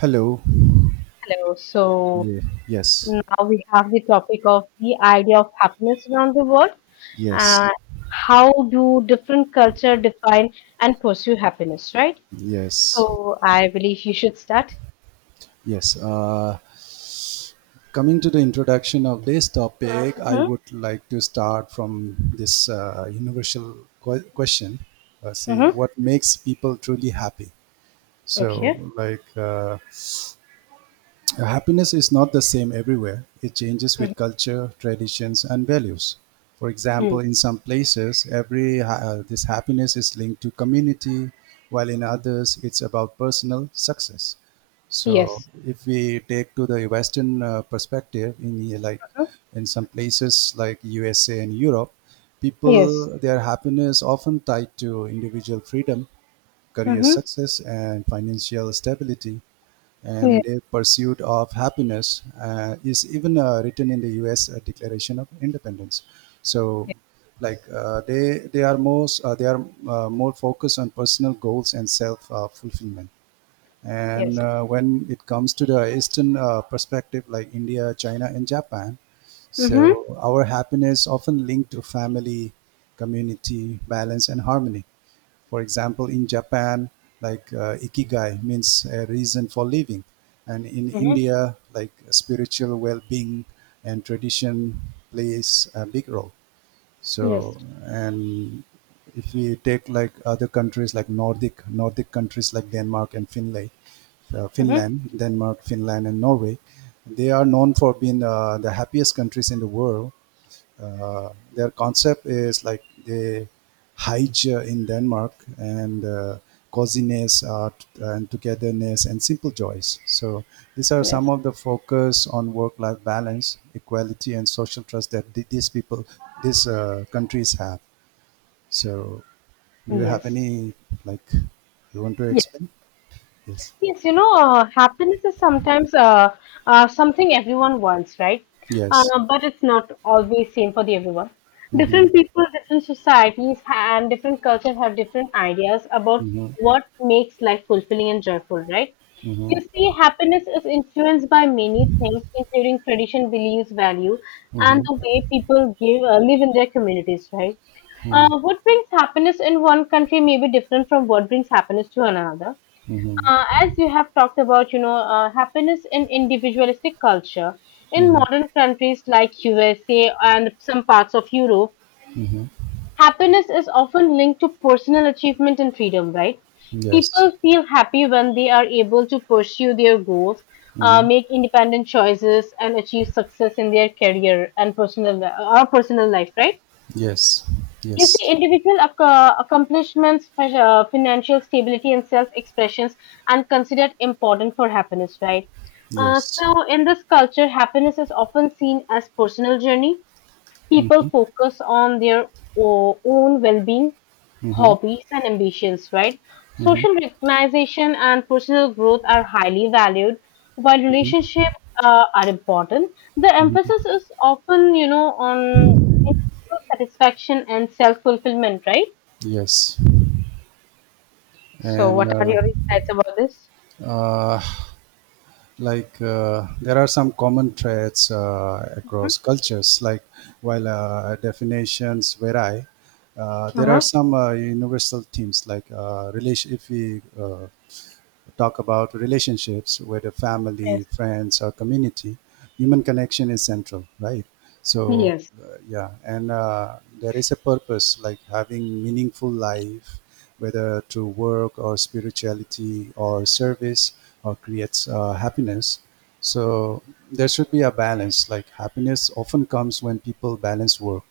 Hello. Hello. So Yeah. Yes. now we have the topic of the idea of happiness around the world. Uh, Yes. how do different culture define and pursue happiness, right? Yes. So I believe you should start. Yes. Coming to the introduction of this topic, I hmm would like to start from this universal question. See, hmm what makes people truly happy? So, Okay. like, Happiness is not the same everywhere. It changes Mm-hmm. with culture, traditions, and values. For Hmm. example, in some places, this happiness is linked to community, while in others, it's about personal success. So, Yes. if we take to the Western perspective, Mhm. in some places like USA and Europe, Yes. people their happiness often tied to individual freedom, career Hmm. success, and financial stability, Yes. and a pursuit of happiness is even written in the U.S. Declaration of Independence. So, like they are more focused on personal goals and self fulfillment. And Yes. When it comes to the Eastern perspective, like India, China, and Japan, Hmm. so our happiness often linked to family, community, balance, and harmony. For example, in Japan, ikigai means a reason for living, and in Hmm. India, like spiritual well-being and tradition plays a big role. So, Yes. and if we take like other countries like Nordic countries like Hmm. Finland, Denmark, Finland, and Norway, they are known for being the happiest countries in the world. Their concept is like they hide in Denmark and coziness art and togetherness and simple joys. So these are some Yes. of the focus on work-life balance, equality, and social trust that these people, these countries have. So do you have Yes. any like you want to explain? Yes. Yes, happiness is sometimes something everyone wants, right? Yes. But it's not always same for the everyone. Mm-hmm. Different people, different societies, and different cultures have different ideas about what makes life fulfilling and joyful, right? You see, happiness is influenced by many things, including tradition, beliefs, value, and the Mm-hmm. way people live in their communities, right? What brings happiness in one country may be different from what brings happiness to another Mm-hmm. As you have talked about, happiness in individualistic culture. In Mm-hmm. modern countries like USA and some parts of Europe, happiness is often linked to personal achievement and freedom, right? Yes. People feel happy when they are able to pursue their goals, Mm-hmm. make independent choices, and achieve success in their career and personal li- or personal life, right? Yes. You see, Yes. Accomplishments, financial stability, and self expressions are considered important for happiness, right? Uh, Yes. so, in this culture, happiness is often seen as personal journey people focus on their own well-being, Mm-hmm. hobbies, and ambitions, right? Mhm, Social recognition and personal growth are highly valued, while relationships are important. The mhm. emphasis is often, you know, on individual satisfaction and self-fulfillment, right? Yes, So, and what are your insights about this? uh, like there are some common traits Mhm. across cultures. Like, while definitions vary, there are Uh-huh. some universal themes like relation. If we talk about relationships, whether family, Yes. friends, or community, human connection is central, right? So, Yes. Yeah, and there is a purpose, like having meaningful life, whether through work or spirituality or service, or creates happiness. So there should be a balance. Like happiness often comes when people balance work,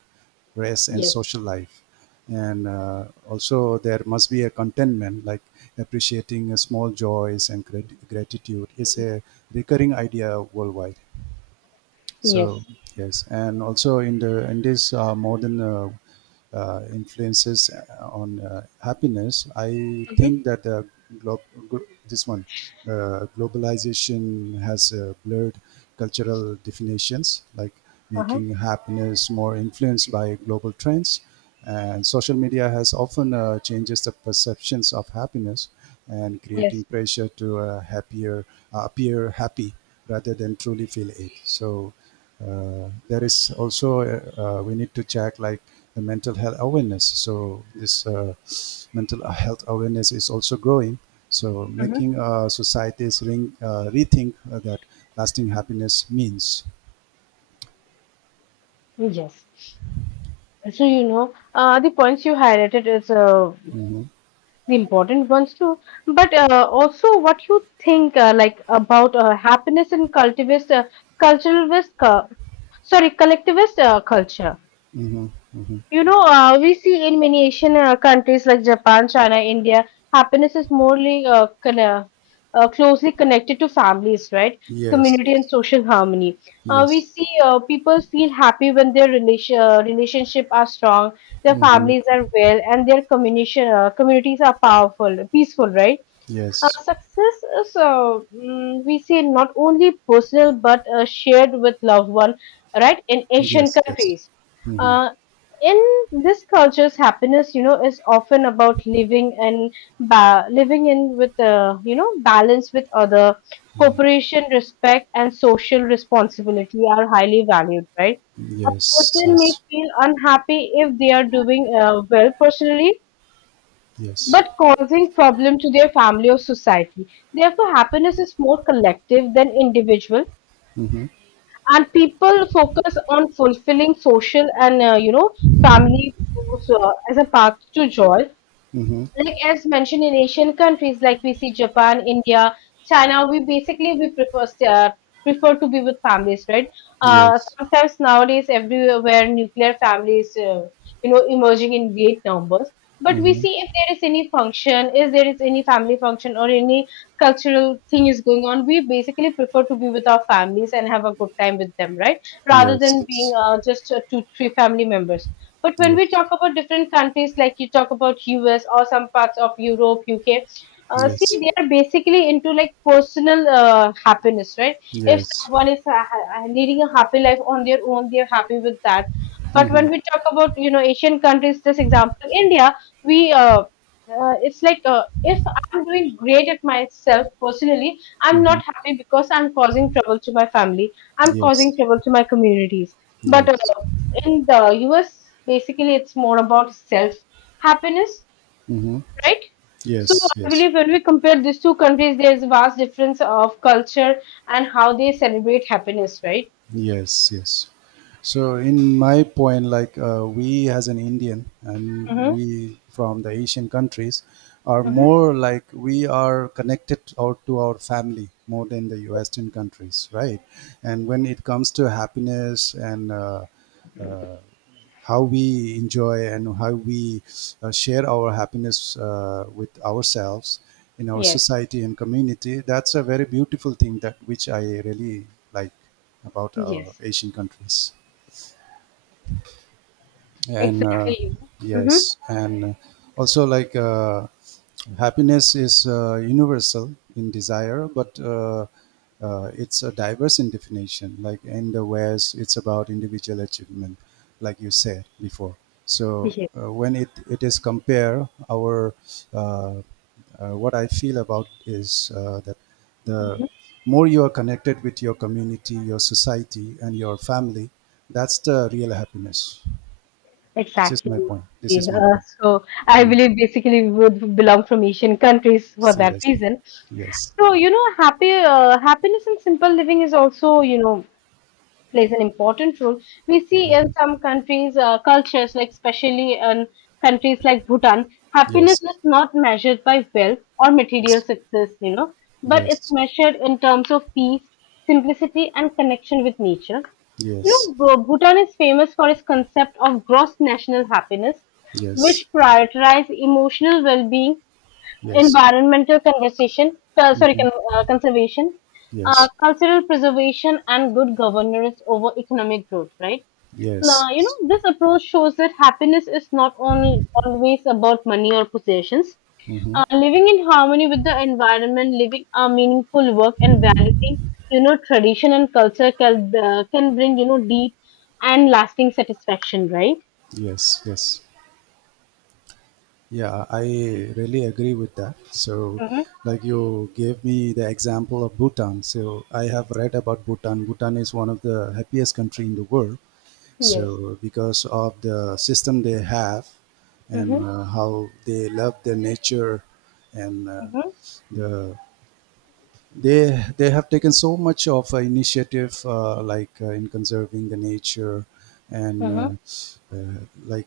rest, and Yes. social life, and also there must be a contentment, like appreciating small joys, and gratitude is a recurring idea worldwide. So Yes. yes, and also in this modern influences on happiness, I Mm-hmm. think that glo- glo- this one, globalization has blurred cultural definitions, like Uh-huh. making happiness more influenced by global trends. And social media has often changes the perceptions of happiness and creating Yes. pressure to happier appear happy rather than truly feel it. So there is also we need to check, like, the mental health awareness. So this mental health awareness is also growing, so Mm-hmm. making societies rethink that lasting happiness means. Yes. So, the points you highlighted is Hmm. the important ones too. But Also, what you think like about happiness in culturalist, uh, sorry, collectivist culture. Hmm. Hmm. You know, we see in many Asian countries like Japan, China, India, happiness is morely closely connected to families, right? Yes, Community and yes, social harmony. We yes. see people feel happy when their relationship are strong, their Hmm. families are well, and their communication communities are powerful, peaceful, right? Yes, Success is, we say, not only personal but shared with loved one, right? In Asian yes, yes. countries, Hmm. uh, in this cultures, happiness, you know, is often about living and living in with, you know, balance with other, cooperation, respect, and social responsibility are highly valued, right? A Yes, person may yes, feel unhappy if they are doing well personally yes. but causing problem to their family or society. Therefore, happiness is more collective than individual, Hmm. and people focus on fulfilling social and you know family goals, as a path to joy Hmm. like as mentioned in Asian countries, like we see Japan, India, China, we basically we prefer prefer to be with families, right? Yes. Sometimes nowadays everywhere nuclear families, you know, emerging in great numbers. But we Hmm. see if there is any function, if there is any family function or any cultural thing is going on, we basically prefer to be with our families and have a good time with them, right? Rather Yes, than being yes, uh, just uh, two, three family members. But when we yes, talk about different countries, like you talk about US or some parts of Europe, UK, see, yes. they are basically into like personal happiness, right? If Yes. someone is leading a happy life on their own, they're happy with that. But Mm-hmm. when we talk about, you know, Asian countries, this example, India, we, it's like if I'm doing great at myself personally, I'm Mm-hmm. not happy because I'm causing trouble to my family. I'm causing Yes. trouble to my communities. But Yes. In the US, basically it's more about self happiness, Mm-hmm. right? So Yes. I Yes. believe when we compare these two countries, there is a vast difference of culture and how they celebrate happiness, right? Yes. Yes. So in my point, like we as an Indian and Mm-hmm. we from the Asian countries are Mm-hmm. more like we are connected out to our family more than the Western countries, right? And when it comes to happiness, and uh, how we enjoy and how we share our happiness with ourselves in our Yes. society and community, that's a very beautiful thing that which I really like about our Yes. Asian countries. And Exactly. Mm-hmm. yes, and also like Happiness is universal in desire, but it's a diverse in definition. Like in the West, it's about individual achievement, like you said before. So Yes. When it is compare our uh, what I feel about is that the Mhm. more you are connected with your community, your society, and your family, that's the real happiness. This is Exactly. my point. This is Yeah, my Uh, point. so I Mm. believe basically we would belong from Asian countries for that Yes, reason. yes, So you know, happy happiness and simple living is also you know plays an important role. We see in some countries, cultures, like especially in countries like Bhutan, yes. happiness is not measured by wealth or material Yes. success, you know, but it's Yes. measured in terms of peace, simplicity, and connection with nature. You Yes. know, Bhutan is famous for its concept of gross national happiness, which Yes. prioritizes emotional well being Yes. environmental Mhm. Conservation, Yes. cultural preservation, and good governance over economic growth, right? Now, you know, Yes. this approach shows that happiness is not only always about money or possessions. Mm-hmm. Living in harmony with the environment, living a meaningful work, and valuing, you know, tradition and culture can bring, you know, deep and lasting satisfaction, right? Yes, yes. Yeah, I really agree with that. So, Mm-hmm. like you gave me the example of Bhutan. So, I have read about Bhutan. Bhutan is one of the happiest country in the world. Yes. So, because of the system they have, Mm-hmm. and how they love their nature, and Mm-hmm. the they have taken so much of initiative, like in conserving the nature, and Mm-hmm. Like,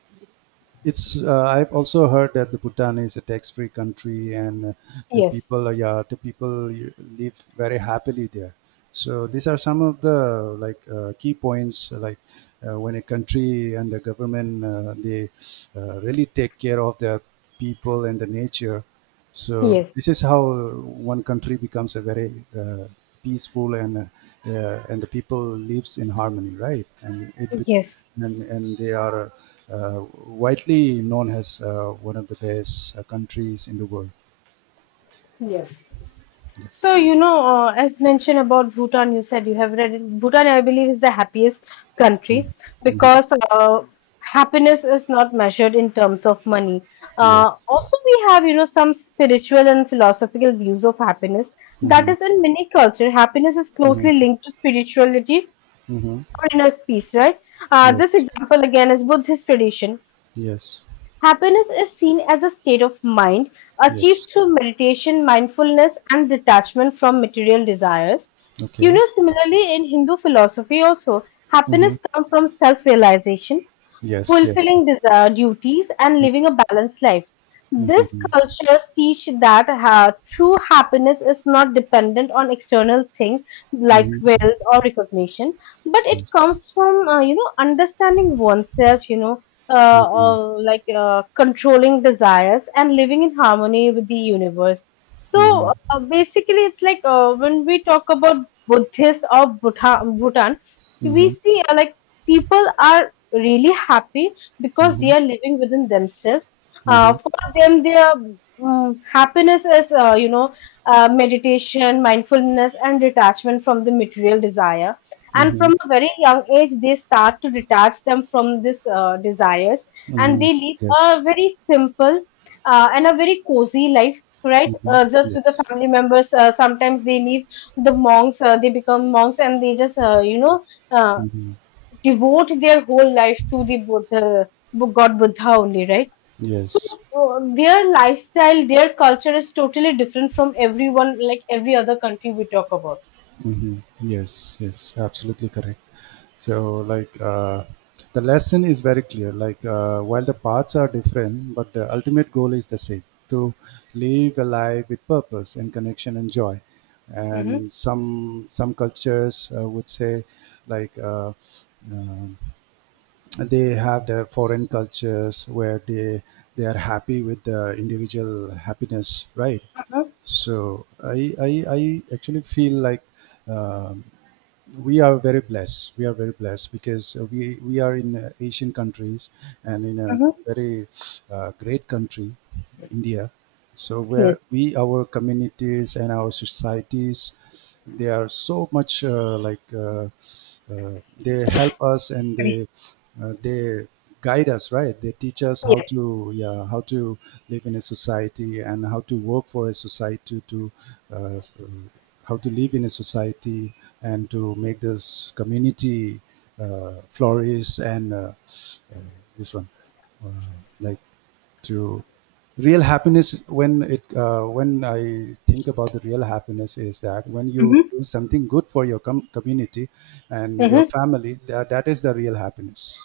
it's I've also heard that the Bhutan is a tax free country, and the Yes. people live very happily there. So these are some of the, like, key points, like, when a country and the government, they really take care of their people and the nature. So Yes. this is how one country becomes a very peaceful, and and the people lives in harmony, right? And it bec- Yes. And they are widely known as one of the best countries in the world. Yes. So, you know, as mentioned about Bhutan, you said you have read it. Bhutan, I believe, is the happiest Mm-hmm. country Mm-hmm. because happiness is not measured in terms of money. Yes. Also, we have, you know, some spiritual and philosophical views of happiness. That Mm-hmm. is, in many cultures, happiness is closely Mm-hmm. linked to spirituality Mm-hmm. or inner peace, right? This Yes. example again is Buddhist tradition. Yes. Happiness is seen as a state of mind Yes. achieved through meditation, mindfulness, and detachment from material desires. You Okay. know, similarly, in Hindu philosophy, also, Mm-hmm. happiness comes from self realization, Yes. Yes. fulfilling Yes. desire duties, and living a balanced life. Mm-hmm. This Mm-hmm. culture teach that true happiness is not dependent on external things like Mm-hmm. wealth or recognition, but it Yes. comes from you know understanding oneself, you know, uh, Mm-hmm. uh, like uh, controlling desires and living in harmony with the universe. So Mm-hmm. Basically, it's like when we talk about Buddhists of Bhutan, we Mm-hmm. see like people are really happy because Mm-hmm. they are living within themselves. Mhm. For them, their happiness is you know meditation, mindfulness, and detachment from the material desire and Mhm. from a very young age they start to detach them from this desires and Mhm. they live Yes. a very simple and a very cozy life right Mhm. Just with the Yes. family members sometimes they leave the monks they become monks and they just you know uh, Mhm. devote their whole life to the buddha god buddha only right so Yes. Their lifestyle their culture is totally different from everyone like every other country we talk about. Mhm. Yes. Yes. Absolutely correct. So, like, the lesson is very clear. Like, while the paths are different, but the ultimate goal is the same: is to live a life with purpose and connection and joy. Hmm. And some cultures would say, like, uh, they have their foreign cultures where they are happy with the individual happiness, right? Mm-hmm. So I actually feel like um, we are very blessed. We are very blessed because we are in Asian countries and in a Mm-hmm. very great country, India. So where Yes. we our communities and our societies, they are so much, they help us, and they guide us, right? They teach us how to Yes. yeah how to live in a society, and how to work for a society to uh, how to live in a society, and to make this community flourish, and uh, this one uh, like to real happiness, when I think about the real happiness is that when you Hmm. do something good for your community and your Hmm. family, that is the real happiness.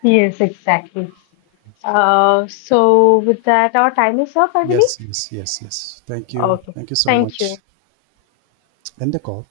Yes, exactly. So with that, our time is up, I Yes, believe. yes, yes, yes, thank you, Okay, thank you so thank much. you. End the call.